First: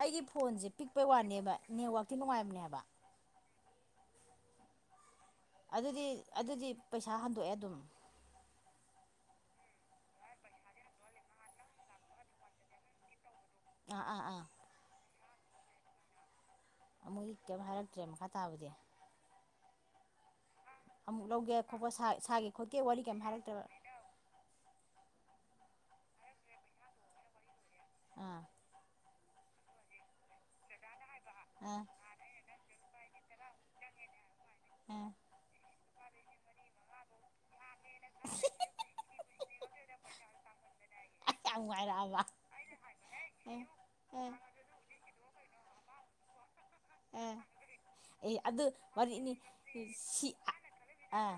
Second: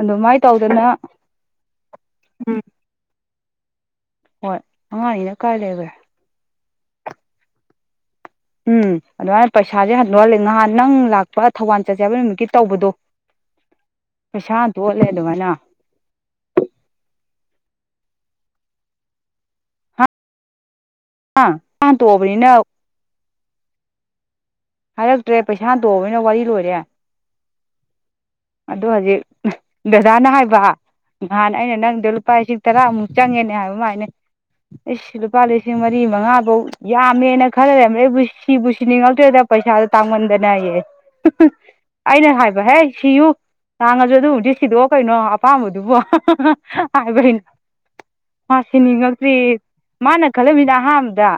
ꯑꯩꯒꯤ ꯐꯣꯟꯁꯦ ꯇꯧꯗꯅ ꯄꯤꯛꯄꯩ ꯋꯥꯅꯦꯕ ꯅꯦꯠꯋꯥꯛꯇꯤ ꯅꯨꯡꯉꯥꯏꯕꯅꯦꯕ ꯍꯣꯏ ꯑꯉꯥꯡꯅꯤꯅ ꯀꯥꯏ ꯂꯩꯈ꯭ꯔꯦ ꯑꯗꯨꯗꯤ ꯑꯗꯨꯗꯤ ꯄꯩꯁꯥ ꯍꯟꯗꯣꯛꯑꯦ ꯑꯗꯨꯝ ꯎꯝ ꯑꯗꯨꯃꯥꯏꯅ ꯄꯩꯁꯥꯁꯦ ꯍꯟꯗꯣꯛꯍꯂ ꯅꯍꯥꯟ ꯅꯪ ꯂꯥꯛꯄ ꯊꯧꯕꯥꯜ ꯆꯠꯆꯕ ꯅꯨꯃꯤꯠꯀꯤ ꯇꯧꯕꯗꯣ ꯑꯥ ꯑꯥ ꯑꯥ ꯄꯁꯥꯟꯇ ꯑꯣꯏꯂꯦꯗ ꯍꯅ ꯤꯛ ꯀꯝ ꯍꯥꯏꯔꯛꯇ꯭ꯔꯦ ꯃꯈꯥ ꯇꯥꯕꯗꯤ ꯍꯥ ꯑꯃꯨꯛ ꯄꯩꯁꯥ ꯂꯧꯒꯦ ꯈꯣꯠꯄ ꯁꯥꯒꯦ ꯍꯟꯇꯣꯛꯑꯕꯅꯤꯅ ꯈꯣꯠꯀꯦ ꯋꯥꯔꯤ ꯀꯔꯤꯝ ꯍꯥꯏꯔꯛꯇꯕ ꯍꯥꯏꯔꯛꯇ꯭ꯔꯦ ꯄꯩꯁꯥ ꯇꯣꯛꯑꯕꯅꯤꯅ ꯋꯥꯔꯤ ꯂꯣꯏꯔꯦ ꯑꯥ ꯑꯗꯣ ꯍꯧꯖꯤꯛ ꯗꯗꯥꯅ ꯍꯥꯏꯕ ꯅꯍꯥꯟ ꯑꯩꯅ ꯑꯥ ꯅꯪꯗ ꯂꯨꯄꯥ ꯂꯤꯁꯤꯡ ꯇꯔꯥꯃꯨꯛ ꯆꯪꯉꯦꯅꯦ ꯍꯥꯏꯕ ꯃꯥꯥꯏꯅꯦ ꯑꯥ ꯏꯁꯁ ꯂꯨꯄꯥ ꯂꯤꯁꯤꯡ ꯃꯔꯤ ꯃꯉꯥꯐꯧ ꯌꯥꯝꯃꯦꯅ ꯈꯔ ꯂꯩꯔꯝ ꯑꯩꯕꯨ ꯁꯤꯕꯨ ꯁꯤꯅꯤꯡꯉꯛꯇꯣꯏꯦꯗ ꯄꯩꯁꯥꯗꯣ ꯇꯥꯡꯃꯟꯗꯅꯌꯦ ꯑꯁ ꯌꯥꯝ ꯅꯨꯡꯉꯥꯏꯔꯛꯑꯕ ꯑꯩꯅ ꯍꯥꯏꯕꯍꯦ ꯁꯤꯌꯨ ꯑꯥ ꯍꯥꯡꯉꯁꯨ ꯑꯥ ꯑꯗꯨꯕꯨꯗꯤ ꯁꯤꯗꯣꯛꯑꯣ ꯀꯩꯅꯣ ꯑꯄꯥꯝꯕꯗꯣ ꯑꯗꯨꯕꯣ ꯑꯥ ꯍꯥꯏꯕꯅ ꯑꯦ ꯃꯥ ꯑꯗꯨ ꯋꯥꯔꯤꯅꯤ ꯁꯤꯅꯤꯉꯛꯇ꯭ꯔꯤ ꯃꯥꯅ ꯁꯤ ꯈꯜꯂꯝꯃꯤꯅ ꯑꯍꯥꯟꯕꯗ ꯑꯥ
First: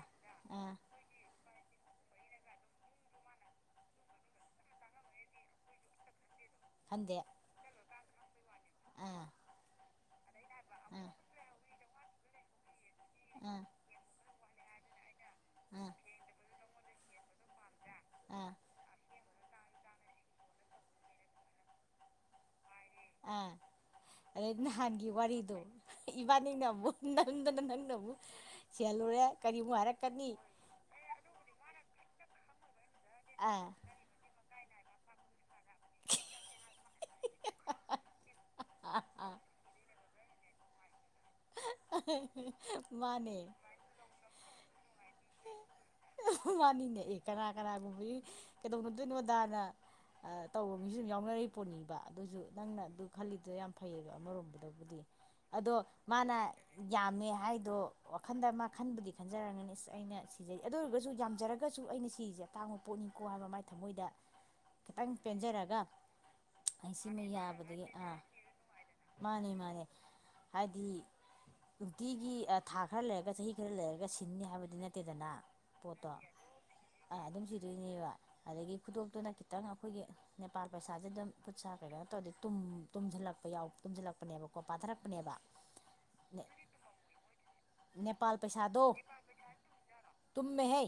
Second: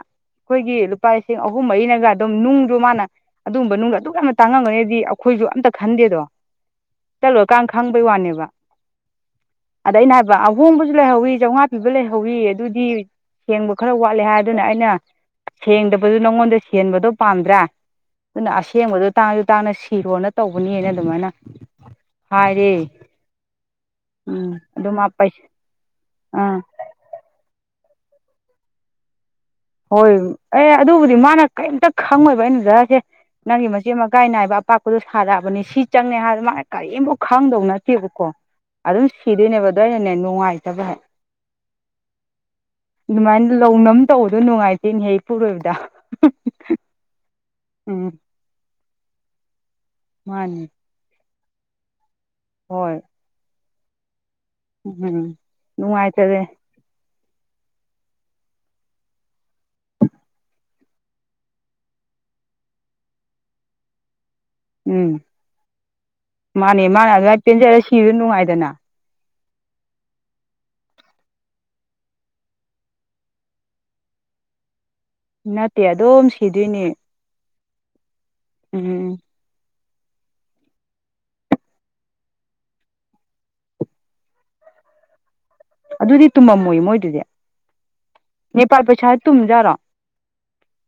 ꯑꯥ ꯂꯨꯄꯥ ꯂꯤꯁꯤꯡ ꯑ ꯒꯨꯝꯕꯩꯅꯒ ꯑꯗꯨꯝ ꯅꯨꯡꯁꯨ ꯃꯥꯅ ꯑꯗꯨꯒꯨꯝꯕ ꯗ ꯑꯗꯨꯛ ꯌꯥꯝꯅ ꯇꯥꯡꯉꯝꯒꯅꯤꯗꯤ ꯑꯩꯈꯣꯏꯁꯨ ꯑꯝꯇ ꯈꯟꯗꯦꯗꯣ ꯈꯟꯗꯦ ꯑꯥ ꯆꯠꯂꯨꯔꯀꯥꯟ ꯈꯪꯕꯩ ꯋꯥꯅꯦꯕ ꯑꯥ ꯑꯗ ꯑꯩꯅ ꯍꯥꯏꯕ ꯑꯍꯣꯡꯕꯁꯨ ꯑꯥ ꯂꯩꯍꯧꯋꯤ ꯆꯥꯝꯃꯉꯥ ꯄꯤꯕ ꯂꯩꯍꯧꯋꯤ ꯑꯗꯨꯗꯤ ꯑꯥ ꯁꯦꯡꯕ ꯈꯔ ꯋꯥꯠꯂꯦ ꯍꯥꯏꯕ ꯑꯗꯨꯅ ꯑꯩꯅ ꯁꯦꯡꯗꯕꯗꯨ ꯅꯉꯣꯟꯗ ꯁꯦꯟꯕꯗꯣ ꯄꯥꯝꯗ꯭ꯔꯥ ꯑꯗꯨꯅ ꯑꯥ ꯑꯁꯦꯡꯕꯗꯣ ꯇꯥꯡꯁꯨ ꯇꯥꯡꯅ ꯁꯤꯔꯣꯅ ꯇꯧꯕꯅꯤꯅ ꯑꯗꯨꯃꯥꯏꯅ ꯍꯥꯏꯔꯦ ꯑ ꯑꯗꯩ ꯎꯝ ꯑꯗꯨ ꯅꯍꯥꯟꯒꯤ ꯃꯥ ꯄꯩꯁꯥ ꯋꯥꯔꯤꯗꯣ ꯑꯥ ꯏꯕꯥꯅꯤꯅ ꯑꯃꯨꯛ ꯅꯪꯗꯅ ꯅ ꯍꯌꯥꯦꯜꯔ ꯍꯣꯏ ꯑꯦ ꯑꯗꯨꯕꯨꯗꯤ ꯃꯥꯅ ꯀꯔꯤꯝꯇ ꯈꯪꯉꯣꯏꯕ ꯑꯩꯅ ꯖꯥꯔꯁꯦ ꯅꯪꯒꯤ ꯑꯥ ꯃꯆꯦ ꯑꯃ ꯀꯥꯏ ꯅꯥꯏꯕ ꯄꯥꯛꯄꯗꯣ ꯁꯥꯔꯛꯑꯕꯅꯤ ꯁꯤ ꯆꯪꯉꯦ ꯍꯥꯏꯕꯗ ꯃꯥꯅ ꯀꯔꯤꯝꯨꯛ ꯈꯪꯗꯧ ꯅꯠꯇꯦꯕꯀꯣ ꯑꯥ ꯑꯗꯨꯝ ꯑꯥ ꯁꯤꯗꯣꯏꯅꯦꯕ ꯑꯗꯨꯗ ꯑꯩꯅꯅꯦ ꯅꯨꯡꯉꯥꯏꯇꯕ ꯃꯥꯅꯦ ꯑꯗꯨ ꯅꯨꯡꯉꯥꯏꯇꯦꯅꯦꯍꯦꯛ ꯏꯄꯨꯔꯣꯏꯕꯗ ꯃꯥꯅꯤꯅꯦ ꯑꯦ ꯀꯅꯥ ꯎꯝ ꯀꯅꯥꯒꯨꯝꯕꯒꯤ ꯀꯩꯗꯧꯅꯗꯣꯏꯅꯣ ꯗꯥꯅ ꯃꯥꯅꯤ ꯇꯧꯕ ꯃꯤꯁꯨ ꯑꯗꯨꯨꯝ ꯌꯥꯎꯅꯔ ꯄꯣꯠꯅꯤꯕ ꯑꯗꯨꯁꯨ ꯅꯪꯅ ꯑꯗꯨ ꯈꯜꯂꯤꯗꯨ ꯌꯥꯝ ꯐꯩꯌꯦꯕ ꯑꯃꯔꯣꯝꯗ ꯍꯝꯅꯨꯡꯥꯏ ꯅ ꯌꯥꯝ ꯍꯥꯏꯗꯣ ꯋꯥꯈꯟꯗ ꯑꯃ ꯈꯟꯕꯨꯗꯤ ꯈꯟꯖꯔꯒꯅꯤ ꯑꯁ ꯑꯩꯅ ꯁꯤꯖꯩ ꯑꯗꯨ ꯑꯣꯏꯔꯒꯁꯨ ꯌꯥꯝꯖꯔꯒꯁꯨ ꯑꯩꯅ ꯐꯤꯁꯦ ꯑꯇꯥꯡꯕ ꯄꯣꯠꯅꯤꯀꯣ ꯍꯥꯏꯕ ꯃꯥꯏ ꯊꯃꯣꯏꯗ ꯎꯝ ꯈꯤꯇꯪ ꯄꯦꯟꯖꯔꯒ ꯃꯥꯅꯦ ꯑꯩ ꯃꯥꯅ ꯁꯤꯃ ꯑꯗꯨꯥꯏ ꯄꯦꯟꯖꯔꯒ ꯌꯥꯕꯗꯒꯤ ꯁꯤꯕꯁꯨ ꯑꯥ ꯅꯨꯡꯉꯥꯏꯗꯅ ꯃꯥꯅꯦ ꯃꯥꯅꯦ ꯍꯥꯏꯗꯤ ꯅꯨꯡꯇꯤꯒꯤ ꯊꯥ ꯈꯔ ꯂꯩꯔꯒ ꯆꯍꯤ ꯈꯔ ꯂꯩꯔꯒ ꯁꯤꯟꯅꯤ ꯍꯥꯏꯕꯗꯤ ꯅꯠꯇ ꯅꯠꯇꯦ ꯑꯗꯨꯝ ꯁꯤꯗꯣꯏꯅꯦ ꯑꯗꯨꯅꯦꯕ ꯑꯗꯒꯤ ꯎꯝ ꯈꯨꯗꯣꯞꯇꯨꯅ ꯈꯤꯇꯪ ꯑꯩꯈꯣꯏꯒꯤ ꯅꯦꯄꯥꯜ ꯄꯩꯁꯥꯁꯦ ꯑꯗꯨꯝ ꯈꯨꯠꯁꯥ ꯀꯩꯅꯣ ꯇꯧꯔꯗꯤꯦ ꯇꯨꯝꯁꯤꯜꯂꯛꯄ ꯌꯥꯎ ꯇꯨꯝꯁꯤꯜꯂꯛꯄꯅꯦꯕꯀꯣ ꯆꯠꯊꯔꯛꯄꯅꯦꯕ ꯑꯗꯨꯗꯤ ꯇꯨꯝꯃꯝꯃꯣꯏ ꯃꯣꯏꯗꯨꯗꯤ ꯅꯦꯄꯥꯜ ꯄꯩꯁꯥ ꯇꯨꯝꯖꯥꯔꯣ ꯇꯨꯝꯃꯦ ꯍꯦ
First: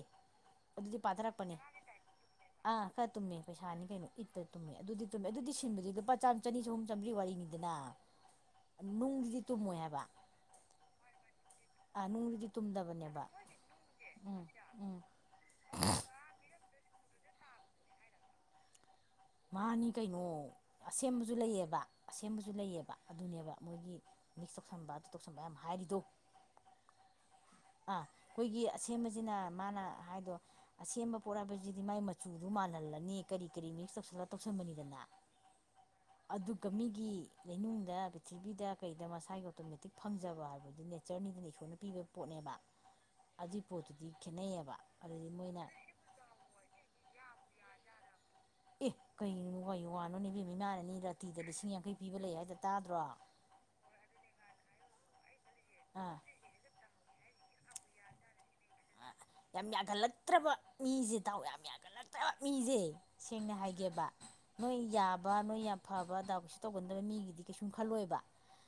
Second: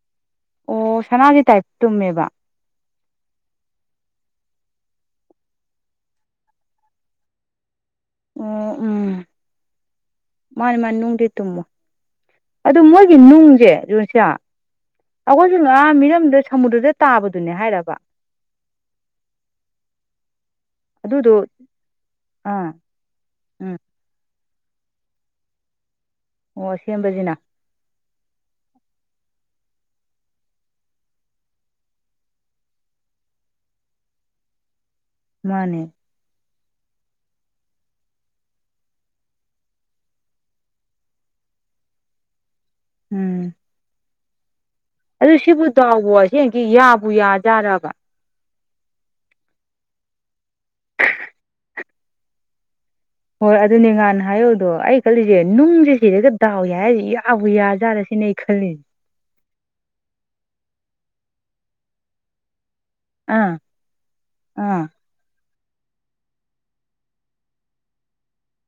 ꯑꯗꯨꯗꯤ ꯑꯣ ꯁꯅꯥꯒꯤ ꯄꯥꯇ꯭ꯔꯄꯅꯤ ꯇꯥꯏꯞ ꯇꯨꯝꯃꯦꯕ ꯑꯥ ꯈ ꯇꯨꯝꯃꯦ ꯄꯩꯁꯥꯅꯤ ꯀꯩꯅꯣ ꯏꯠꯇ ꯇꯨꯝꯃꯦ ꯑꯗꯨꯗꯤ ꯇꯨꯝꯃꯦ ꯑꯗꯨꯗꯤ ꯁꯤꯟꯕꯗꯤ ꯂꯨꯄꯥ ꯆꯥꯝ ꯆꯅꯤ ꯆꯍꯨꯝ ꯆꯥꯝꯃꯔꯤ ꯋꯥꯔꯤꯅꯤꯗꯅ ꯑꯣ ꯎꯝ ꯅꯨꯡꯗꯨꯗꯤ ꯇꯨꯝꯃꯣꯏ ꯍꯥꯏꯕ ꯃꯥꯅꯦ ꯃꯥ ꯅꯅꯨꯡꯗꯤ ꯇꯨꯝꯃꯣ ꯑꯥ ꯅꯨꯡꯗꯨꯗꯤ ꯑꯗꯨ ꯃꯣꯏꯒꯤ ꯇꯨꯝꯗꯕꯅꯦꯕ ꯅꯨꯡꯁꯦ ꯑꯗꯨꯁꯤ ꯎꯝ ꯎꯝ ꯑꯩꯈꯣꯏꯁꯨ ꯉꯥ ꯃꯤꯔꯝꯗ ꯁ ꯗꯨꯗ ꯇꯥꯕꯗꯨꯅꯦ ꯍꯥꯏꯔꯕ ꯃꯥꯅꯤ ꯀꯥꯏꯅꯣ ꯑꯁꯦꯝꯕꯁꯨ ꯑꯗꯨꯗꯣ ꯂꯩꯌꯦꯕ ꯑꯁꯦꯝꯕꯁꯨ ꯑꯥ ꯂꯩꯑꯕ ꯑꯗꯨꯅꯦꯕ ꯎꯝ ꯃꯣꯏꯒꯤ ꯃꯤꯁ ꯇꯧꯁꯟ ꯗꯨ ꯇꯧꯁꯕꯌꯥꯝ ꯍꯥꯏꯔꯤꯗꯣ ꯑꯣ ꯁꯦꯝꯕꯁꯤꯅ ꯑꯩꯈꯣꯏꯒꯤ ꯑꯁꯦꯝꯕꯁꯤꯅ ꯃꯥꯅ ꯍꯥꯏꯗꯣ ꯑꯁꯦꯝꯕ ꯄꯣꯔꯛꯕꯁꯤꯗꯤ ꯃꯥꯥꯏ ꯃꯆꯨꯗꯨ ꯃꯥꯜꯍꯜꯂ ꯅꯅꯤ ꯀꯔꯤ ꯀꯔꯤ ꯃꯤꯛꯁ ꯇꯧꯁꯜꯂ ꯇꯧꯁꯟꯕꯅꯤꯗꯅ ꯃꯥꯅꯦ ꯑꯗꯨꯒ ꯃꯤꯒꯤ ꯂꯩꯅꯨꯡꯗ ꯄ꯭ꯔꯤꯊꯤꯕꯤꯗ ꯀꯩꯗ ꯃꯁꯥꯒꯤ ꯑꯣꯇꯣꯃꯦꯇꯤꯛ ꯐꯪꯖꯕ ꯍꯥꯏꯕꯗꯨ ꯅꯦꯆꯔꯅꯤ ꯑꯗꯨꯩꯅ ꯏꯁꯣꯔꯅ ꯄꯤꯕ ꯄꯣꯠꯅꯦꯕ ꯎꯝ ꯑꯗꯨꯒꯤ ꯄꯣꯠꯇꯨꯗꯤ ꯈꯦꯠꯅꯩꯌꯦꯕ ꯑꯗꯨꯗꯤ ꯑꯗꯨ ꯃꯣꯏꯅ ꯁꯤꯕꯨ ꯗꯥꯎꯕꯣ ꯁꯤꯁꯤ ꯌꯥꯕꯨ ꯌꯥꯖꯥꯔꯕ ꯑꯦ ꯀꯩꯅꯅꯣ ꯀꯨ ꯋꯥꯅꯣꯅꯦꯕꯦꯝ ꯏꯃꯥꯅꯅꯤ ꯔꯥꯇꯤꯗ ꯂꯤꯁꯤꯡ ꯌꯥꯡꯈꯩ ꯄꯤꯕ ꯂꯩ ꯍꯥꯏꯗ ꯇꯥꯗ꯭ꯔꯣ ꯑꯥ ꯍꯣꯏ ꯑꯗꯨꯅꯦ ꯉꯍꯥꯟ ꯍꯥꯏꯌꯣꯗꯣ ꯑꯩ ꯈꯜꯂꯤꯁꯦ ꯅꯨꯡꯁꯦ ꯁꯤꯔꯒ ꯗꯥꯎꯏ ꯌꯥꯏ ꯍꯥꯏꯗꯤ ꯑꯏꯌꯥꯖꯔꯁꯤꯅꯦ ꯑꯩ ꯈꯜꯅꯤ ꯑ ꯌꯥꯝ ꯌꯥꯒꯠꯂꯛꯇ꯭ꯔꯕ ꯃꯤꯁꯦ ꯇꯥꯎ ꯌꯥꯝ ꯌꯥꯒꯠꯂꯛꯇ꯭ꯔꯕ ꯃꯤꯁꯦ ꯁꯦꯡꯅ ꯑꯥ ꯍꯥꯏꯒꯦꯕ ꯅꯣꯏ ꯑꯥ ꯌꯥꯕ ꯅꯣꯏ ꯌꯥꯝ ꯐꯕ ꯑꯗꯥ ꯀꯩꯁꯨ ꯇꯧꯒꯟꯗꯕ ꯃꯤꯒꯤꯗꯤ ꯀꯩꯁꯨꯝ ꯈꯜꯂꯣꯏꯕ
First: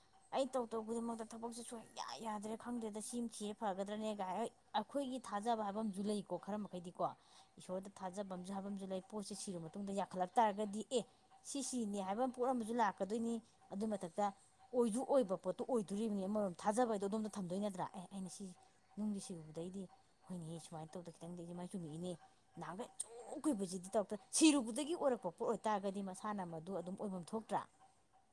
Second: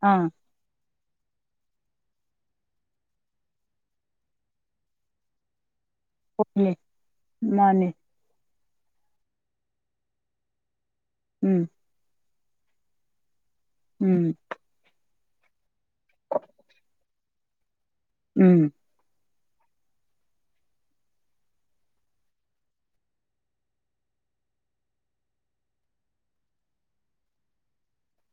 ꯑꯥ ꯑꯩ ꯇꯧ ꯇꯧ ꯈꯨꯗꯃꯛꯇ ꯑ ꯊꯕꯛꯁꯦ ꯁꯨꯡꯌꯥ ꯌꯥꯗ꯭ꯔꯦ ꯈꯪꯗ꯭ꯔꯦꯗ ꯁꯤ ꯁꯤꯦ ꯐꯒꯗ꯭ꯔꯅꯦꯒꯥꯏ ꯍ ꯑꯩꯈꯣꯏꯒꯤ ꯊꯥꯖꯕ ꯍꯥꯏꯕ ꯑꯃ ꯁꯨ ꯂꯩꯀꯣ ꯈꯔ ꯍꯣꯏꯅꯦ ꯃꯈꯩꯗꯤꯀꯣ ꯃꯥꯅꯦ ꯏꯁꯣꯔꯗ ꯊꯥꯖꯐꯝꯁꯨ ꯍꯥꯏꯕꯝꯁꯨ ꯂꯩ ꯄꯣꯠꯁꯦ ꯁꯤꯔ ꯃꯇꯨꯡꯗ ꯌꯥꯈꯠꯂꯛ ꯇꯥꯔꯒꯗꯤ ꯑꯦ ꯎꯝ ꯁꯤꯁꯤꯅꯤ ꯍꯥꯏꯕ ꯑꯃ ꯄꯣꯠ ꯑꯃꯁꯨ ꯂꯥꯛꯀꯗꯣꯏꯅꯤ ꯑꯗꯨꯏ ꯎꯝ ꯃꯊꯛꯇ ꯑꯣꯏꯁꯨ ꯑꯣꯏꯕ ꯄꯣꯠꯇꯨ ꯑꯣꯏꯗꯣꯔꯤꯕꯅꯤ ꯑꯃꯔꯣꯝ ꯊꯥꯖꯕ ꯍꯥꯏꯗꯣ ꯑꯗꯣꯝꯗ ꯊꯝꯗꯣꯏ ꯅꯠꯇ꯭ꯔꯥ ꯑꯦ ꯑꯩꯅ ꯁꯤ ꯎꯝ ꯅꯨꯡꯒꯤ ꯁꯤꯕꯗ ꯑꯗꯩꯗꯤ ꯍꯣꯏꯅꯦ ꯁꯨꯃꯥꯏꯅ ꯇꯧꯗ ꯈꯤꯇꯪ ꯃꯥꯏ ꯆꯨꯝꯃꯤꯏꯅꯦ ꯅꯍꯥꯟꯈꯆ ꯀꯨꯏꯕꯁꯤꯗꯤ ꯇꯧ ꯆꯨꯕꯗꯒꯤ ꯑꯣꯏꯔꯛꯄ ꯄꯣꯠ ꯑꯣꯏꯇꯥꯔꯒꯗꯤ ꯃꯁꯥꯅ ꯃꯗꯨ ꯑꯗꯨꯝ ꯑꯣꯏꯐꯝ ꯊꯣꯛꯇ꯭ꯔꯥ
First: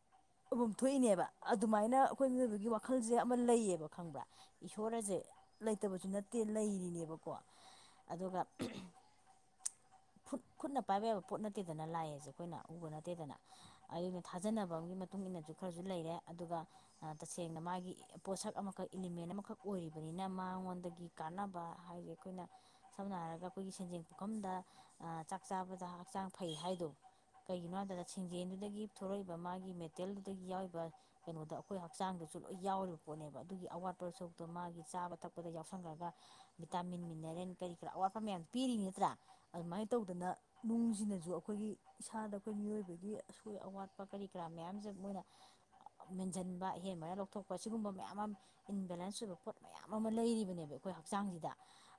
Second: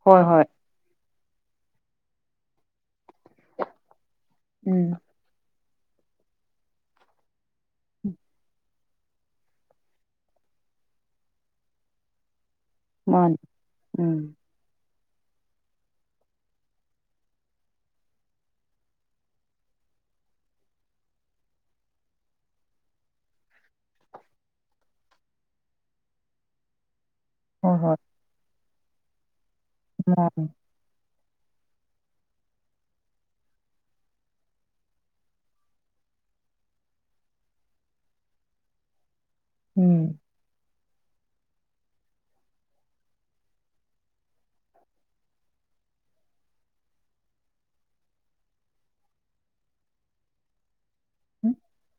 ꯍꯣꯏ ꯍꯣꯏ ꯑꯐꯝ ꯊꯣꯛꯏꯅꯦꯕ ꯑꯗꯨꯃꯥꯏꯅ ꯑꯩꯈꯣꯏ ꯃꯤꯑꯣꯕꯒꯤ ꯋꯥꯈꯜ ꯃꯈꯜꯁꯦ ꯑꯃ ꯂꯩꯌꯦꯕ ꯈꯪꯕ꯭ꯔꯥ ꯎꯝ ꯏꯁꯣꯔ ꯑꯁꯦ ꯂꯩꯇꯕꯁꯨ ꯅꯠꯇꯦ ꯂꯩꯔꯤꯅꯦꯕꯀꯣ ꯑꯗꯨꯒ ꯠ ꯈꯨꯠꯅ ꯄꯥꯏꯕ ꯌꯥꯕ ꯄꯣꯠ ꯅꯠꯇꯦꯗꯅ ꯂꯥꯛꯑꯁꯦ ꯑꯩꯈꯣꯏꯅ ꯎꯕ ꯅꯠꯇꯦꯗꯅ ꯃꯥꯅꯤ ꯑꯩꯅ ꯎꯝ ꯊꯥꯖꯅꯕ ꯑꯃꯒꯤ ꯃꯇꯨꯡ ꯏꯟꯅꯁꯨ ꯈꯔꯁꯨ ꯂꯩꯔꯦ ꯑꯗꯨꯒ ꯇꯁꯦꯡꯅ ꯃꯥꯒꯤ ꯄꯣꯠꯁꯛ ꯑꯃꯈꯛ ꯏꯂꯤꯃꯦꯟ ꯑꯃꯈꯛ ꯑꯣꯏꯔꯤꯕꯅꯤ ꯏ ꯃꯥ ꯗꯒꯤ ꯀꯥꯟꯅꯕ ꯍꯥꯏꯁꯦ ꯑꯩꯈꯣꯏꯅ ꯁꯝꯅ ꯍꯥꯏꯔꯒ ꯑꯩꯈꯣꯏꯒꯤ ꯁꯦꯟꯖꯦꯡ ꯄꯨꯈꯝꯗ ꯆꯥꯛ ꯆꯥꯕꯗ ꯆ ꯍꯛꯆꯥꯡ ꯐꯩ ꯍꯥꯏꯗꯣ ꯀꯩꯒꯤꯅꯣ ꯍꯣꯏ ꯍꯥꯏꯕ ꯍꯣꯏ ꯃꯇꯝꯗ ꯁꯤꯡꯖꯦꯟꯗꯨꯗꯒꯤ ꯊꯣꯛꯂꯛꯏꯕ ꯃꯥꯒꯤ ꯃꯥꯅꯤ ꯃꯦꯇꯦꯜꯗꯨꯗꯒꯤ ꯌꯥꯎꯔꯤꯕ ꯀꯩꯅꯣꯗ ꯑꯩꯈꯣꯏ ꯍꯛꯆꯥꯡꯗꯁꯨ ꯂꯣꯏ ꯌꯥꯎꯔꯤꯕ ꯄꯣꯠꯅꯦꯕ ꯑꯗꯨꯒꯤ ꯑꯋꯥꯠꯄ ꯁꯔꯨꯛꯇꯣ ꯃꯥꯒꯤ ꯆꯥꯕ ꯊꯛꯄ ꯗ ꯌꯥꯎꯁꯟꯈ꯭ꯔꯒ ꯚꯤꯇꯥꯃꯤꯟ ꯃꯤꯅꯔꯦꯜ ꯀꯔꯤ ꯀꯔꯥ ꯑꯋꯥꯠꯄ ꯃꯌꯥꯝ ꯄꯤꯔꯤ ꯅꯠꯇ꯭ꯔꯥ ꯑꯗꯨꯃꯥꯏꯅ ꯎꯝ ꯇꯧꯗꯅ ꯅꯨꯡꯁꯤꯅꯁꯨ ꯑꯩꯈꯣꯏꯒꯤ ꯏꯁꯥꯗ ꯑꯩꯈꯣꯏ ꯃꯤꯑꯣꯏꯕꯒꯤ ꯑꯁꯣꯏ ꯑꯋꯥꯠꯄ ꯀꯔꯤ ꯀꯔꯥ ꯃꯌꯥꯝꯁꯦ ꯃꯣꯏꯅ ꯃꯦꯟꯁꯤꯟꯕ ꯑꯍꯦꯟꯕꯅ ꯂꯧꯊꯣꯛꯄ ꯁꯤꯒꯨꯝꯕ ꯃꯌꯥꯝ ꯑꯃ ꯏꯟꯕꯦꯂꯦꯟꯁ ꯑꯣꯏꯕ ꯄꯣꯠ ꯃꯌꯥꯝ ꯑꯃ ꯑꯃ ꯂꯩꯔꯤꯕꯅꯦꯕ ꯑꯩꯈꯣꯏ ꯍꯛꯆꯥꯡꯁꯤꯗ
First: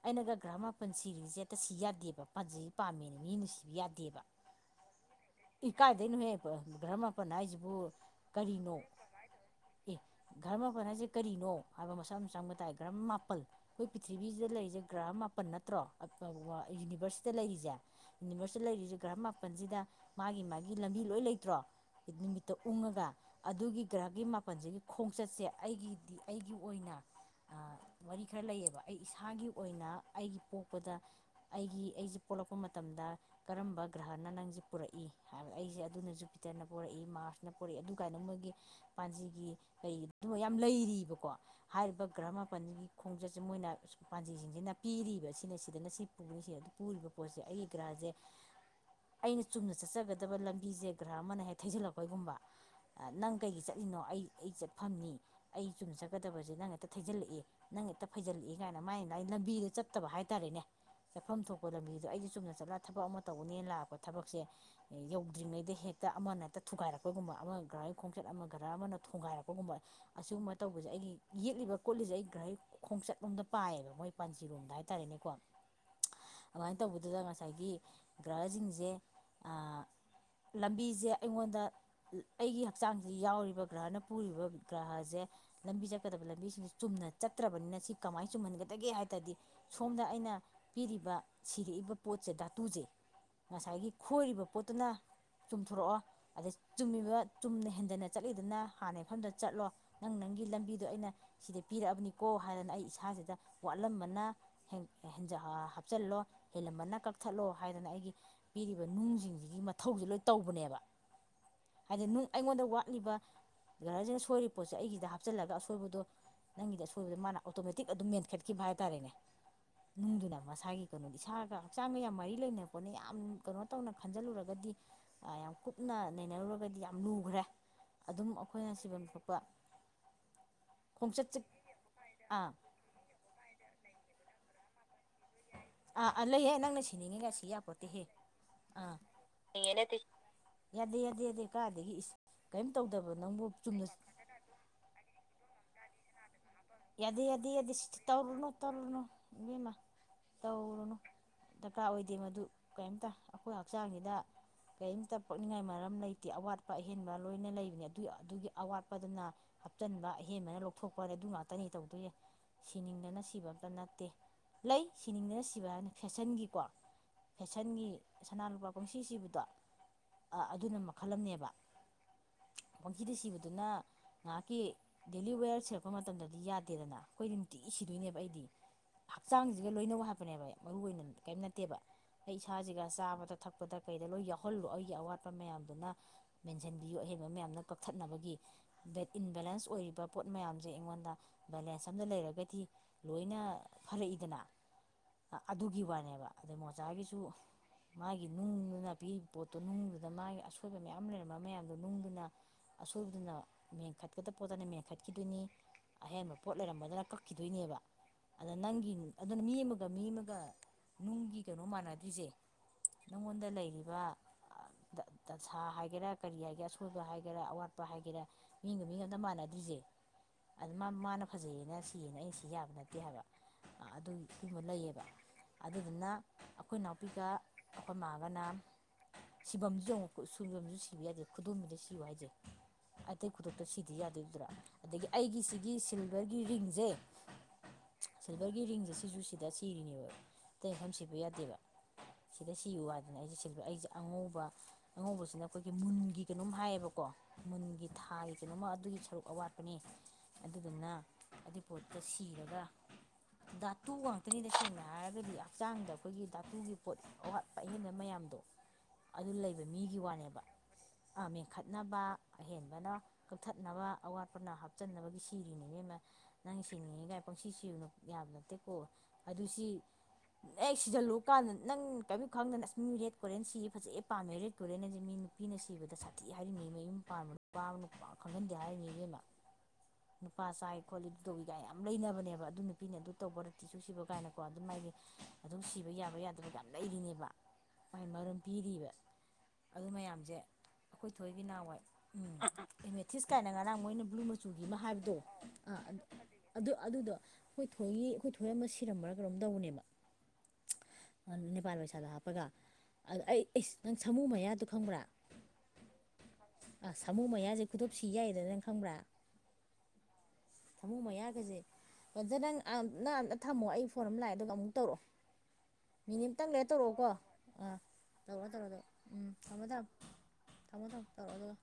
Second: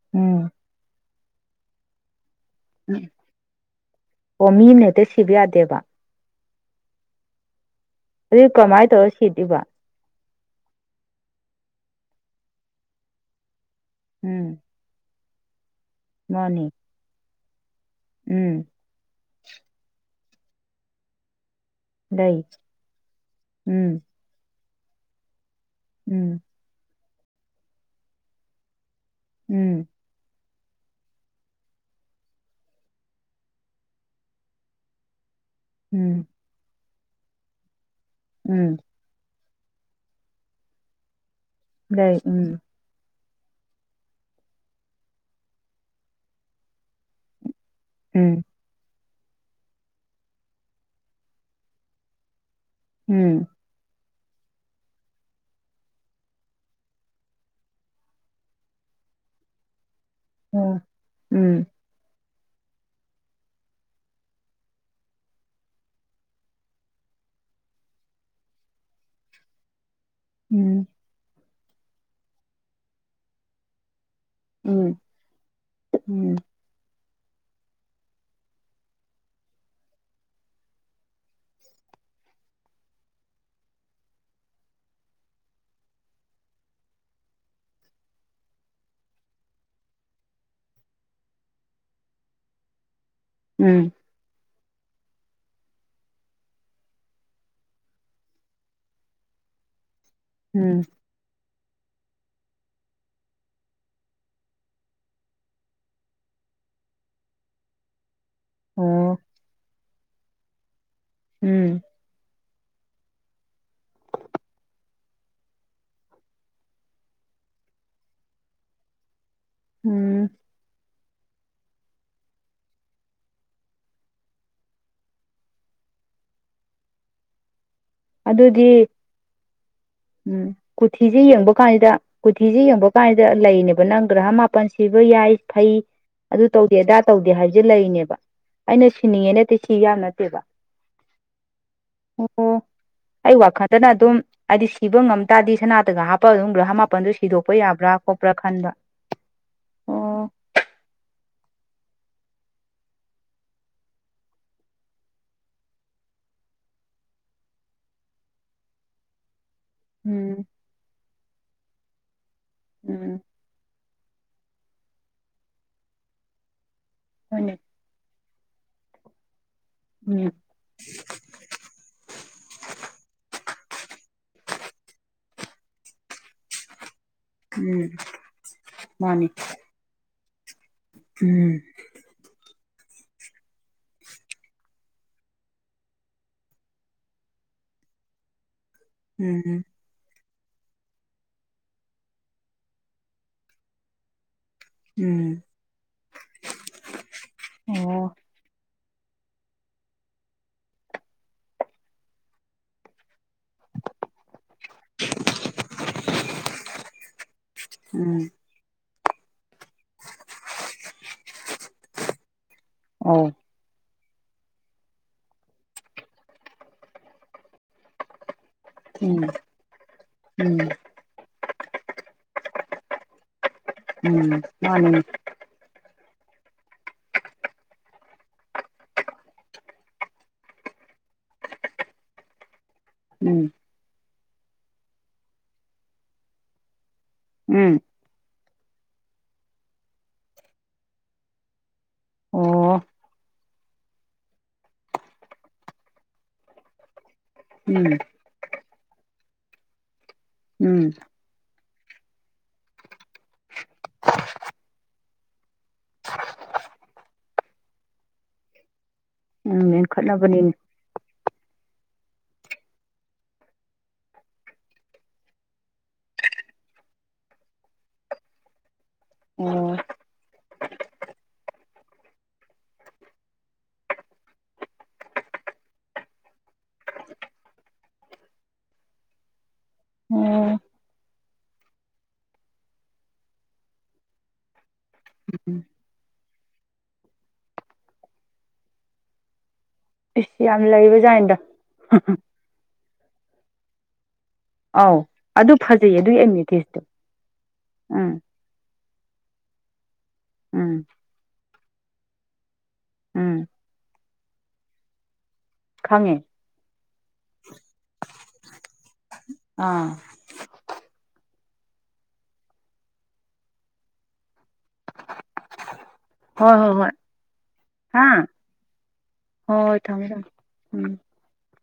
ꯑꯩꯅꯒ ꯎꯝ ꯒ꯭ꯔꯍ ꯃꯥꯄꯟ ꯁꯤꯔꯤꯁꯦ ꯍꯦꯛꯇ ꯁꯤ ꯌꯥꯗꯦꯕ ꯄꯥꯟꯖꯤ ꯎꯝ ꯄꯥꯝꯃꯦꯅ ꯃꯤ ꯅꯨꯡꯁꯤꯕ ꯌꯥꯗꯦꯕ ꯑꯣ ꯃꯤ ꯑꯃꯅ ꯍꯦꯛꯇ ꯁꯤꯕ ꯌꯥꯗꯦꯕ ꯏꯀꯥꯏꯗꯣꯏꯅꯣꯍꯦ ꯙ꯭ꯔꯃꯥꯄꯟ ꯍꯥꯏꯁꯤꯕꯨ ꯑꯗꯨ ꯀꯔꯤꯅꯣ ꯀꯃꯥꯏꯅ ꯇꯧꯔ ꯁꯤꯗꯣꯏꯕ ꯑꯦ ꯒꯔꯃꯄꯟ ꯍꯥꯏꯁꯦ ꯀꯔꯤꯅꯣ ꯍꯥꯏꯕ ꯝ ꯆꯪꯕ ꯇꯥꯏ ꯒ꯭ꯔꯥꯝ ꯃꯥꯄꯟ ꯑꯩꯈꯣꯏ ꯄꯔꯤꯊꯤꯕꯤꯁꯤꯗ ꯎꯝ ꯂꯩꯁꯦꯒ꯭ꯔꯥꯝ ꯃꯥꯄꯜ ꯅꯠꯇ꯭ꯔꯣ ꯃꯥꯅꯤ ꯌꯨꯅꯤꯚꯔꯁꯇ ꯂꯩꯔꯤꯁꯦ ꯎꯝ ꯌꯨꯅꯤꯚꯔꯁꯇ ꯂꯩꯔꯤꯁꯦ ꯒ꯭ꯔ ꯃꯥꯄꯜꯁꯤꯗ ꯃꯥꯒꯤ ꯃꯥꯒꯤ ꯂꯝꯕꯤ ꯂꯣꯏ ꯂꯩꯇ꯭ꯔꯣ ꯂꯩ ꯅꯨꯃꯤꯠꯇ ꯎꯡꯉꯒ ꯑꯗꯨꯒꯤ ꯎꯝ ꯒ꯭ꯔꯍꯛꯀꯤ ꯃꯥꯄꯜꯁꯤꯒꯤ ꯈꯣꯡꯆꯠꯁꯦ ꯑꯩꯒꯤꯗꯤ ꯎꯝ ꯑꯩꯒꯤ ꯑꯣꯏꯅ ꯋꯥꯔꯤ ꯈꯔ ꯂꯩꯌꯦꯕ ꯑꯩ ꯏꯁꯥꯒꯤ ꯎꯝ ꯑꯣꯏꯅ ꯑꯩꯒꯤ ꯄꯣꯛ ꯄꯄꯗ ꯑꯩꯒꯤ ꯑꯩꯁꯦ ꯄꯣꯛꯂꯛꯄ ꯃꯇꯝꯗ ꯀꯔꯝꯕ ꯒ꯭ꯔꯍꯅ ꯅꯪꯁꯦ ꯄꯨꯔꯛꯏ ꯍꯥꯏꯕ ꯑꯩꯁꯦ ꯑꯗꯨꯅ ꯎꯝ ꯖꯨꯄꯤꯇꯔꯅ ꯄꯣꯔꯛꯏ ꯃꯥꯔꯁꯅ ꯄꯣꯔꯛꯏ ꯑꯗꯨ ꯀꯥꯏꯅ ꯃꯣꯏꯒꯤ ꯎꯝ ꯄꯥꯟꯖꯤꯒꯤ ꯀꯒꯤ ꯑꯗꯨꯒ ꯌꯥꯝ ꯂꯩꯔꯤꯕꯀꯣ ꯍꯥꯏꯔꯤꯕ ꯂꯩ ꯎꯝ ꯒ꯭ꯔꯃꯥꯄꯟꯒꯤ ꯈꯣꯡꯆꯠꯁꯦ ꯃꯣꯏꯅ ꯄꯥꯟꯖꯤꯁꯤꯡꯁꯤꯅ ꯄꯤꯔꯤꯕꯁꯤꯅ ꯁꯤꯗꯅ ꯁꯤ ꯄꯨꯕꯅꯤ ꯁꯤꯗ ꯑꯗꯨ ꯄꯨꯔꯤꯕ ꯄꯣꯠꯁꯦ ꯑꯩꯒꯤ ꯒ꯭ꯔꯥꯁꯦ ꯎꯝ ꯑꯩꯅ ꯆꯨꯝꯅ ꯆꯠꯆꯒꯗꯕ ꯂꯝꯕꯤꯁꯦ ꯒ꯭ꯔꯥ ꯑꯃꯅ ꯍꯦꯛ ꯊꯩꯖꯜꯂꯛꯄꯒꯨꯝꯕ ꯅꯪ ꯎꯝ ꯀꯩꯒꯤ ꯆꯠꯂꯤꯅꯣ ꯑꯩ ꯑꯩ ꯆꯠꯐꯝꯅꯤ ꯑꯩ ꯆꯨꯝ ꯆꯠꯀꯗꯕꯁꯦ ꯅꯪ ꯍꯦꯛꯇ ꯊꯩꯖꯤꯜꯂꯛꯑꯦ ꯅꯪ ꯍꯦꯛꯇ ꯐꯩꯜꯂꯛꯏ ꯀꯥꯏꯅ ꯃꯥꯏꯅ ꯑꯩ ꯂꯝꯕꯤꯗ ꯆꯠ ꯐꯠꯇꯕ ꯍꯥꯏꯇꯥꯔꯦꯅꯦ ꯑꯣ ꯆꯠꯐꯝ ꯎꯝ ꯊꯣꯛꯄ ꯂꯝꯕꯤꯗꯣ ꯑꯩ ꯆꯨꯝꯅ ꯆꯠꯂꯒ ꯊꯕꯛ ꯑꯃ ꯇꯧꯕꯅꯦꯅ ꯂꯥꯛꯄ ꯊꯕꯛꯁꯦ ꯌꯧꯗ꯭ꯔꯤꯉꯩꯗ ꯍꯦꯛꯇ ꯑꯃꯅ ꯍꯦꯛꯇ ꯊꯨꯒꯥꯏꯔꯛꯄꯒꯨꯝꯕ ꯑꯃ ꯒ꯭ꯔꯥꯒꯤ ꯈꯣꯡꯆꯠ ꯑꯃ ꯒꯔ ꯑꯃꯅ ꯊꯣꯡꯒꯥꯏꯔꯛꯄꯒꯨꯝꯕ ꯎꯝ ꯑꯁꯤꯒꯨꯝꯕ ꯇꯧꯕꯁꯦ ꯎꯝ ꯑꯩꯒꯤ ꯌꯦꯛꯂꯤꯕ ꯈꯣꯠꯂꯤꯁꯦ ꯑꯩ ꯒ꯭ꯔꯩ ꯈꯣꯡꯆꯠꯂꯣꯝꯗ ꯄꯥꯏꯌꯦꯕ ꯃꯣꯏ ꯄꯥꯟꯖꯤꯔꯣꯡꯗ ꯍꯥꯏꯇꯥꯔꯦ ꯅꯦꯀꯣ ꯎꯝ ꯑꯗꯨꯃꯥꯏꯅ ꯇꯧꯕꯗ ꯑꯗꯨꯗ ꯉꯁꯥꯏꯒꯤ ꯒ꯭ꯔꯍꯁꯤꯡꯁꯦ ꯂꯝꯕꯤꯁꯦ ꯑꯩꯉꯣꯟꯗ ꯑꯩꯒꯤ ꯍꯛꯆꯥꯡꯁꯤ ꯌꯥꯎꯔꯤꯕ ꯒ꯭ꯔꯍꯅ ꯄꯨꯔꯤꯕ ꯒ꯭ꯔꯍꯁꯦ ꯂ ꯂꯝꯕꯤ ꯆꯖ ꯀꯗ ꯂ ꯂꯝꯕꯤ ꯁꯤ ꯆꯨꯝꯅ ꯆꯠꯇ꯭ꯔꯕꯅꯤꯅ ꯁꯤ ꯀꯃꯥꯏꯅ ꯆꯨꯝꯍꯟꯒꯗꯒꯦ ꯍꯥꯏꯕꯗꯤ ꯁꯣꯝꯗ ꯑꯩꯅ ꯄꯤꯔꯤꯕ ꯁꯤꯔꯤ ꯂꯏꯕ ꯄꯣꯠꯁꯦ ꯙꯇꯨꯁꯦ ꯉꯁꯥꯏꯒꯤ ꯎꯝ ꯈꯣꯏꯔꯤꯕ ꯄꯣꯠꯇꯨꯅ ꯆꯨꯝꯊꯣꯔꯛꯑꯣ ꯑꯗꯩ ꯆꯨꯝꯃꯤꯕ ꯆꯨꯝꯅ ꯍꯦꯟꯗꯅ ꯆꯠꯂꯤꯗꯅ ꯍꯥꯟꯅ ꯃꯐꯝꯗ ꯆꯠꯂꯣ ꯅꯪ ꯅꯪꯒꯤ ꯎꯝ ꯂꯝꯕꯤꯗꯣ ꯑꯩꯅ ꯁꯤꯗ ꯄꯤꯔꯛꯑꯕꯅꯤꯀꯣ ꯍꯥꯏꯗꯅ ꯑꯩ ꯏꯁꯥꯁꯤꯗ ꯋꯥꯠꯂꯝꯕꯅ ꯍꯥꯞꯆꯤꯜꯂꯣ ꯍꯦꯜꯂꯝꯃꯟꯅ ꯀꯛꯊꯠꯂꯣ ꯍꯥꯏꯗꯅ ꯑꯩꯒꯤ ꯄꯤꯔꯤꯕ ꯑꯣ ꯅꯨꯡꯁꯤꯡꯁꯤꯒꯤ ꯃꯊꯧꯁꯤ ꯂꯣꯏ ꯇꯧꯕꯅꯦꯕ ꯎꯝ ꯍꯥꯏꯗꯤ ꯅꯨꯡ ꯑꯩꯉꯣꯟꯗ ꯋꯥ ꯊꯛꯂꯤꯕ ꯒꯔꯁꯤꯅ ꯁꯣꯏꯔꯤꯕ ꯄꯣꯠꯁꯦ ꯑꯩꯒꯤꯗ ꯍꯥꯞꯆꯤꯜꯂꯒ ꯑꯁꯣꯏꯕꯗꯣ ꯅꯪꯒꯤꯗꯤ ꯑꯁꯣꯏꯕꯗ ꯃꯥꯅ ꯑꯣꯇꯣꯃꯦꯇꯤꯛ ꯑꯗꯨꯝ ꯃꯦꯟꯈꯠꯈꯤꯕ ꯍꯥꯏꯇꯥꯥꯔꯦꯅꯦ ꯎꯝ ꯅꯗꯨꯅꯃ ꯁꯒꯤ ꯀꯅꯣꯗꯤ ꯁ ꯍꯛꯆꯥꯡꯒ ꯌꯥꯝ ꯃꯔꯤ ꯂꯩꯅꯔꯛꯄꯅꯦ ꯌꯥꯝ ꯀꯩꯅꯣ ꯇꯧꯅ ꯈꯟꯖꯤꯜꯂꯨꯔꯒꯗꯤ ꯌꯥꯝ ꯀꯨꯞꯅ ꯅꯩꯅꯔꯨ ꯒꯗꯤ ꯌꯥꯝ ꯂꯨꯈ꯭ꯔꯦ ꯑꯗꯨꯝ ꯑꯩꯈꯣꯏꯅ ꯑꯗꯨꯗꯤ ꯁꯤꯐꯝ ꯈꯣꯠꯄ ꯀꯣꯊꯤꯁꯦ ꯌꯦꯡꯕ ꯀꯥꯟꯁꯤꯗ ꯀꯣꯊꯤꯁꯦ ꯌꯦꯡꯕ ꯀꯥꯟꯁꯤꯗ ꯂꯩꯅꯦꯕ ꯅꯪ ꯒ꯭ꯔꯍꯥ ꯃꯥꯄꯟꯁꯤ ꯁꯤꯕ ꯌꯥꯏ ꯐꯩ ꯑꯥ ꯑꯥ ꯑꯗꯨ ꯂꯩꯍꯦ ꯇꯧꯗꯦ ꯅꯪꯅ ꯑꯗꯥ ꯇꯧꯗꯦ ꯁꯤꯅꯤꯡꯉꯦꯒ ꯁꯤ ꯍꯥꯏꯕꯁꯦ ꯌꯥꯄꯣꯠꯇꯦꯍꯦ ꯂꯩꯔꯤꯅꯦꯕ ꯑꯩꯅ ꯑꯥ ꯁꯤꯅꯤꯡꯉꯦ ꯅꯠꯇꯦ ꯁꯤ ꯌꯥꯗꯦ ꯌꯥꯝ ꯅꯠꯇꯦꯕ ꯌꯥꯗꯦ ꯌꯥꯗꯦ ꯀꯥꯏꯗꯒꯤ ꯏꯁ ꯑꯣ ꯀꯔꯤꯝ ꯇꯧꯗꯕ ꯑꯩ ꯅꯪꯕꯨ ꯆꯨꯝꯅ ꯋꯥꯈꯟꯗꯅ ꯑꯗꯨꯝ ꯍꯥꯏꯗꯤ ꯁꯤꯕ ꯉꯝ ꯇꯥꯔꯗꯤ ꯁꯅꯥꯇꯒ ꯍꯥꯞꯄꯒ ꯑꯗꯨꯝ ꯒ꯭ꯔꯍ ꯃꯥꯄꯜꯗꯨ ꯌꯥꯗ ꯌꯥꯗꯤ ꯁꯤꯗꯣꯛꯄ ꯌꯥꯗꯤ ꯁꯤ ꯌꯥꯕ꯭ꯔꯥ ꯈꯣꯠꯄ꯭ꯔꯥ ꯇꯧꯔꯨꯅꯨ ꯈꯟꯕ ꯇꯧꯔꯨꯅꯣ ꯃ ꯑꯣ ꯇꯧꯔꯨꯅ ꯗꯔꯀꯥꯔ ꯑꯣꯏꯗꯦ ꯃꯗꯨ ꯀꯔꯤꯝꯇ ꯑꯩꯈꯣꯏ ꯍꯛꯆꯥꯡꯁꯤꯗ ꯀꯔꯤꯝꯇ ꯄꯣꯛꯅꯤꯡꯉꯥꯏ ꯃꯔꯝ ꯂꯩꯇꯦ ꯑꯋꯥꯠꯄ ꯑꯍꯦꯟꯕ ꯂꯣꯏꯅ ꯂꯩꯕꯅꯤ ꯑꯗꯨ ꯑꯗꯨꯒꯤ ꯑꯋꯥꯠꯄꯗꯨꯅ ꯍꯥꯞꯆꯤꯟꯕ ꯎꯝ ꯑꯍꯦꯟꯕꯅ ꯂꯧꯊꯣꯛꯄ ꯑꯗꯨ ꯉꯥꯛꯇꯅꯤ ꯇꯧꯗꯣꯏꯌꯦ ꯎꯝ ꯁꯤꯅꯤꯡꯗꯅ ꯁꯤꯕ ꯑꯝꯇ ꯅꯠꯇꯦ ꯂꯩ ꯁꯤꯅꯤꯗꯅ ꯁꯤꯕ ꯍꯥꯏꯅ ꯐꯦꯁꯟꯒꯤꯀꯣ ꯍꯣꯏꯅꯦ ꯐꯦꯁꯟꯒꯤ ꯁꯅꯥ ꯂꯨꯄꯥ ꯀꯨꯝꯁꯤ ꯁꯤꯕꯗꯣ ꯎꯝ ꯑꯗꯨꯅ ꯈꯜꯂꯝꯅꯦꯕ ꯄꯨꯟꯁꯤꯗ ꯁꯤꯕꯗꯨꯅ ꯉꯥꯏꯍꯥꯛꯀꯤ ꯗꯦꯂꯤ ꯋꯦꯌꯔ ꯁꯤꯔꯛꯄ ꯃꯇꯝꯗ ꯗꯤ ꯌꯥꯗꯦꯗꯅ ꯑꯩꯈꯣꯏ ꯅꯨꯡꯇꯤ ꯎꯝ ꯁꯤꯗꯣꯏꯅꯦꯕ ꯑꯩꯗꯤ ꯃꯥꯅꯤ ꯍꯛꯆꯥꯡꯁꯤꯒ ꯂꯣꯏꯅꯕ ꯍꯥꯞꯄꯅꯦꯕ ꯑꯩ ꯃꯔꯨ ꯑꯣꯏꯅ ꯀꯔꯤꯝ ꯎꯝ ꯅꯠꯇꯦꯕ ꯑꯩ ꯏꯁꯥꯁꯤꯒ ꯆꯥꯕꯗ ꯊꯛꯄꯗ ꯀꯩꯗ ꯂꯣꯏ ꯌꯥꯎꯍꯜꯂꯣ ꯑꯩꯒꯤ ꯑꯋꯥꯠꯄ ꯃꯌꯥꯝꯗꯨꯅ ꯃꯦꯟꯁꯤꯟꯕꯤꯌꯨ ꯑꯍ ꯀ ꯃꯌꯥꯝꯅ ꯀꯛꯊꯠꯅꯕꯒꯤ ꯎꯝ ꯏꯟꯕꯦꯂꯦꯟꯁ ꯑꯣꯏꯔꯤꯕ ꯄꯣꯠ ꯃꯌꯥꯝꯁꯦ ꯑꯩꯉꯣꯟꯗ ꯕꯦꯂꯦꯟꯁ ꯑꯝꯗ ꯂꯩꯔꯒꯗꯤ ꯂꯣꯏꯅ ꯐꯠꯂꯛꯏꯗꯅ ꯎꯝ ꯑꯗꯨꯒꯤ ꯋꯥꯅꯦꯕ ꯑꯗꯩ ꯃꯣꯖꯥꯒꯤꯁꯨ ꯑꯣ ꯃꯥꯒꯤ ꯅꯨꯡꯗꯨꯅ ꯄꯤꯕ ꯄꯣꯠꯇꯣ ꯅꯨꯡꯗꯨꯗ ꯃꯥꯒꯤ ꯑꯁꯣꯏꯕ ꯃꯌꯥꯝ ꯂꯩꯔꯝꯕ ꯃꯌꯥꯝꯗꯣ ꯅꯨꯡꯗꯨꯅ ꯑꯁꯣꯏꯕꯗꯨꯅ ꯃꯦꯟꯈꯠꯀꯗꯕ ꯄꯣꯠꯇꯅ ꯃꯦꯟꯈꯠꯈꯤꯗꯣꯏꯅꯤ ꯑꯍꯦꯟꯕ ꯄꯣꯠ ꯂꯩꯔꯝꯕꯗꯅ ꯀꯛꯈꯤꯗꯣꯏꯅꯦꯕ ꯎꯝ ꯑꯗ ꯅꯪꯒꯤ ꯑꯗꯨꯅ ꯃꯤ ꯑꯃꯒ ꯃꯤ ꯑꯃꯒ ꯅꯨꯡꯒꯤ ꯀꯩꯅꯣ ꯃꯥꯟꯅꯗ꯭ꯔꯤꯁꯦ ꯑꯧ ꯅꯪꯉꯣꯟꯗ ꯂꯩꯔꯤꯕ ꯑ ꯗ ꯗꯁꯥ ꯍꯥꯏꯒꯦꯔꯥ ꯀꯔꯤ ꯍꯥꯏꯒꯦꯔꯥ ꯑꯁꯣꯏꯕ ꯍꯥꯏꯒꯦꯔꯥ ꯑꯋꯥꯠꯄ ꯍꯥꯏꯒꯦꯔꯥ ꯃꯤꯝꯒ ꯃꯤꯒ ꯑꯝꯇ ꯎꯝ ꯃꯥꯟꯅꯗ꯭ꯔꯤꯁꯦ ꯑꯗꯨ ꯃꯥ ꯃꯥꯅ ꯐꯖꯩꯌꯦꯅ ꯁꯤꯌꯦꯅ ꯑꯩꯅ ꯁꯤ ꯌꯥꯕ ꯅꯠꯇꯦ ꯍꯥꯏꯕ ꯑ ꯎꯝ ꯎꯝ ꯑꯗꯨꯒꯨꯝꯕ ꯃꯥꯅꯤꯅꯦ ꯂꯩꯌꯦꯕ ꯑꯗꯨꯗꯨꯅ ꯑꯈꯣꯏ ꯅꯥꯎꯄꯤꯒ ꯑꯈꯣꯏ ꯃꯥꯒꯅ ꯁꯤꯐꯝꯁꯨ ꯌꯦꯡꯉꯣ ꯈꯨ ꯁꯨ ꯁꯤꯕ ꯌꯥꯗꯦ ꯈꯨꯗꯣꯝꯕꯤꯗ ꯁꯤꯌꯨ ꯍꯥꯏꯁꯦ ꯑꯇꯩ ꯎꯝ ꯈꯨꯗꯛꯇ ꯁꯤꯗꯤ ꯌꯥꯗꯣꯏꯗꯨ꯭ꯔꯥ ꯑꯗꯒꯤ ꯑꯩꯒꯤ ꯁꯤꯒꯤ ꯁꯤꯜꯚꯔꯒꯤ ꯔꯤꯡꯁꯦ ꯎꯝ ꯁꯤꯜꯚꯔꯒꯤ ꯔꯤꯡꯁꯦ ꯁꯤꯁꯨ ꯁꯤꯗ ꯁꯤꯔꯤꯅꯦꯕ ꯑꯇꯩ ꯃꯐꯝ ꯁꯤꯕ ꯌꯥꯗꯦꯕ ꯁꯤꯗ ꯑꯣ ꯁꯤꯌꯨ ꯍꯥꯏꯗꯅ ꯑꯩꯁꯦ ꯁꯤꯜꯚꯔ ꯑꯩꯁꯦ ꯑꯉꯧꯕ ꯑꯉꯧꯕꯁꯤꯅ ꯈꯣꯏꯒꯤ ꯃꯨꯟꯒꯤ ꯀꯩꯅꯣꯝ ꯍꯥꯏꯌꯦꯕꯀꯣ ꯑꯣ ꯎꯝ ꯃꯨꯟꯒꯤ ꯊꯥꯒꯤ ꯀꯩꯅꯣꯃ ꯑꯗꯨꯒꯤ ꯁꯔꯨꯛ ꯑꯋꯥꯠꯄꯅꯦ ꯎꯝ ꯑꯗꯨꯗꯨꯅ ꯑꯗꯨꯏ ꯄꯣꯠꯇ ꯁꯤꯔꯒ ꯗꯥꯇꯨ ꯉꯥꯛꯇꯅꯤꯗ ꯁꯦꯡꯅ ꯍꯥꯏꯔꯒꯗꯤ ꯍꯛꯆꯥꯡꯗ ꯑꯈꯣꯏꯒꯤ ꯗꯥꯇꯨꯒꯤ ꯄꯣꯠ ꯑꯋꯥꯠꯄ ꯑꯍꯦꯟꯕ ꯃꯌꯥꯝ [inaudible] ꯑꯗꯨ ꯎꯝ ꯂꯩꯕ ꯃꯤꯒꯤ ꯋꯥꯅꯦꯕ ꯃꯦꯟꯈꯠꯅꯕꯅꯤꯅꯦ ꯑ ꯃꯦꯟꯈꯠꯅꯕ ꯑꯍꯦꯟꯕꯅ ꯀꯛꯊꯠꯅꯕ ꯑꯋꯥꯠꯄꯅ ꯍꯥꯞ ꯆꯟꯅꯕꯒꯤ ꯁꯤꯔꯤꯅꯦ ꯃꯦꯝꯃ ꯅꯪ ꯁꯤꯅꯤꯡꯉꯤꯒꯥꯏ ꯄꯪꯁꯤ ꯁꯤꯔꯨꯅꯨ ꯌꯥꯕ ꯅꯠꯇꯦꯀꯣ ꯑꯗꯨ ꯁꯤ ꯑꯣ ꯑꯦ ꯁꯤꯖꯜꯂꯨ ꯀꯥꯟꯗ ꯅꯪ ꯀꯥꯏꯕꯤꯌꯨ ꯈꯪꯗꯅ ꯑꯁ ꯃꯤ ꯔꯦꯠ ꯀꯣꯔꯦꯟ ꯁꯤ ꯐꯖꯩ ꯄꯥꯝꯃꯦ ꯔꯦꯗ ꯀꯣꯔꯦꯟ ꯍꯥꯏꯁꯦ ꯃꯤꯅꯤ ꯅꯨꯄꯤꯅ ꯁꯤꯕꯗ ꯁꯥꯊꯤ ꯍꯥꯏꯔꯤꯅꯤ ꯃꯌꯨꯝ ꯄꯥꯟꯕ ꯅꯨꯄꯥ ꯑꯃꯅ ꯄꯥ ꯈꯪꯍꯟꯗꯦ ꯍꯥꯏꯔꯤꯅꯤ ꯏꯕꯦꯝꯃ [inaudible] ꯅꯨꯄꯥ ꯆꯥꯏ ꯈꯣꯠꯂꯤ ꯗꯨ ꯇꯧꯋꯤꯒꯥꯏ ꯌꯥꯝ ꯂꯩꯅꯕꯅꯦꯕ ꯑꯗꯨ ꯅꯨꯄꯤꯅ ꯑꯗꯨ ꯇꯧꯕ ꯔꯥꯇꯤꯁꯨꯨ ꯁꯤꯕ ꯀꯥꯏꯅꯀꯣ ꯑꯗꯨ ꯃꯥꯥꯏꯒꯤ ꯑꯗꯨꯝ ꯁꯤꯕ ꯌꯥꯕ ꯌꯥꯗꯕ ꯌꯥꯝ ꯂꯩꯔꯤꯅꯦꯕ ꯃꯥꯏ ꯃꯔꯝ ꯄꯤꯔꯤꯕ ꯑꯗꯨ ꯃꯌꯥꯝꯁꯦ ꯏꯁ ꯌꯥꯝ ꯑꯈꯣꯏ ꯂꯩꯕꯖꯥꯠꯅꯤꯗ ꯊꯣꯏꯕꯤ ꯅꯥꯎꯋꯥꯏ ꯎꯝ ꯑꯦꯃꯦꯊꯤꯁ ꯀꯥꯏꯅ ꯉꯔꯥꯡ ꯃꯣꯏꯅ ꯕ꯭ꯂꯨ ꯃꯥ ꯆꯨꯒꯤ ꯑꯃ ꯑꯧ ꯍꯥꯏꯕꯗꯣ ꯑꯗꯨ ꯑ ꯐꯖꯩꯌꯦ ꯑꯗꯨꯒꯤ ꯑꯗꯨ ꯑꯦꯃꯤꯊꯤꯁꯇꯣ ꯑꯗꯨꯗꯣ ꯑꯩꯈꯣꯏ ꯊꯣꯏꯒꯤ ꯎꯝ ꯑꯩꯈꯣꯏ ꯊꯣꯏ ꯑꯃ ꯁꯤꯔꯝꯕ꯭ꯔꯥ ꯀꯩꯔꯣꯝ ꯇꯧꯕꯅꯦꯕ ꯎꯝ ꯅꯤꯄꯥꯜ ꯄꯩꯁꯥꯗꯣ ꯍꯥꯞꯄꯒ ꯎꯝ ꯑꯩ ꯑꯦꯁ ꯁꯥꯃꯨ ꯃꯌꯥꯇꯨ ꯈꯪꯕ꯭ꯔꯥ ꯈꯪꯉꯦ ꯑ ꯁꯃꯨ ꯃꯥꯌꯥꯁꯦ ꯈꯨꯗꯣꯞ ꯁꯤ ꯌꯥꯏꯌꯦꯗꯨ ꯅꯪ ꯈꯪꯕ꯭ꯔꯥ ꯑꯥ ꯑꯣꯖ ꯅꯪ ꯑꯟ ꯅ ꯑꯝꯇ ꯊꯝꯃꯣ ꯑꯩ ꯐꯣꯔꯝ ꯂꯥꯛꯑꯦ ꯑꯗꯨꯒ ꯑꯃꯨꯛ ꯇꯧꯔꯛꯑꯣ ꯃꯤꯅꯤꯝꯇꯪ ꯍꯣꯏ ꯂꯩꯔ ꯍꯣꯏ ꯍꯣꯏ ꯇꯧꯔꯛꯑꯣꯀꯣ ꯑꯥ ꯍꯥ ꯇꯧꯔꯣ ꯇꯧꯔ ꯑꯗꯨ ꯎꯝ ꯍꯣꯏ ꯊꯝꯃꯣ ꯍꯣꯏ ꯊꯝ ꯊꯝꯃꯦ ꯊꯝꯃꯦ ꯊꯃꯣ ꯎꯝ ꯊꯝ ꯇꯧꯔꯛ ꯑꯗꯨꯒ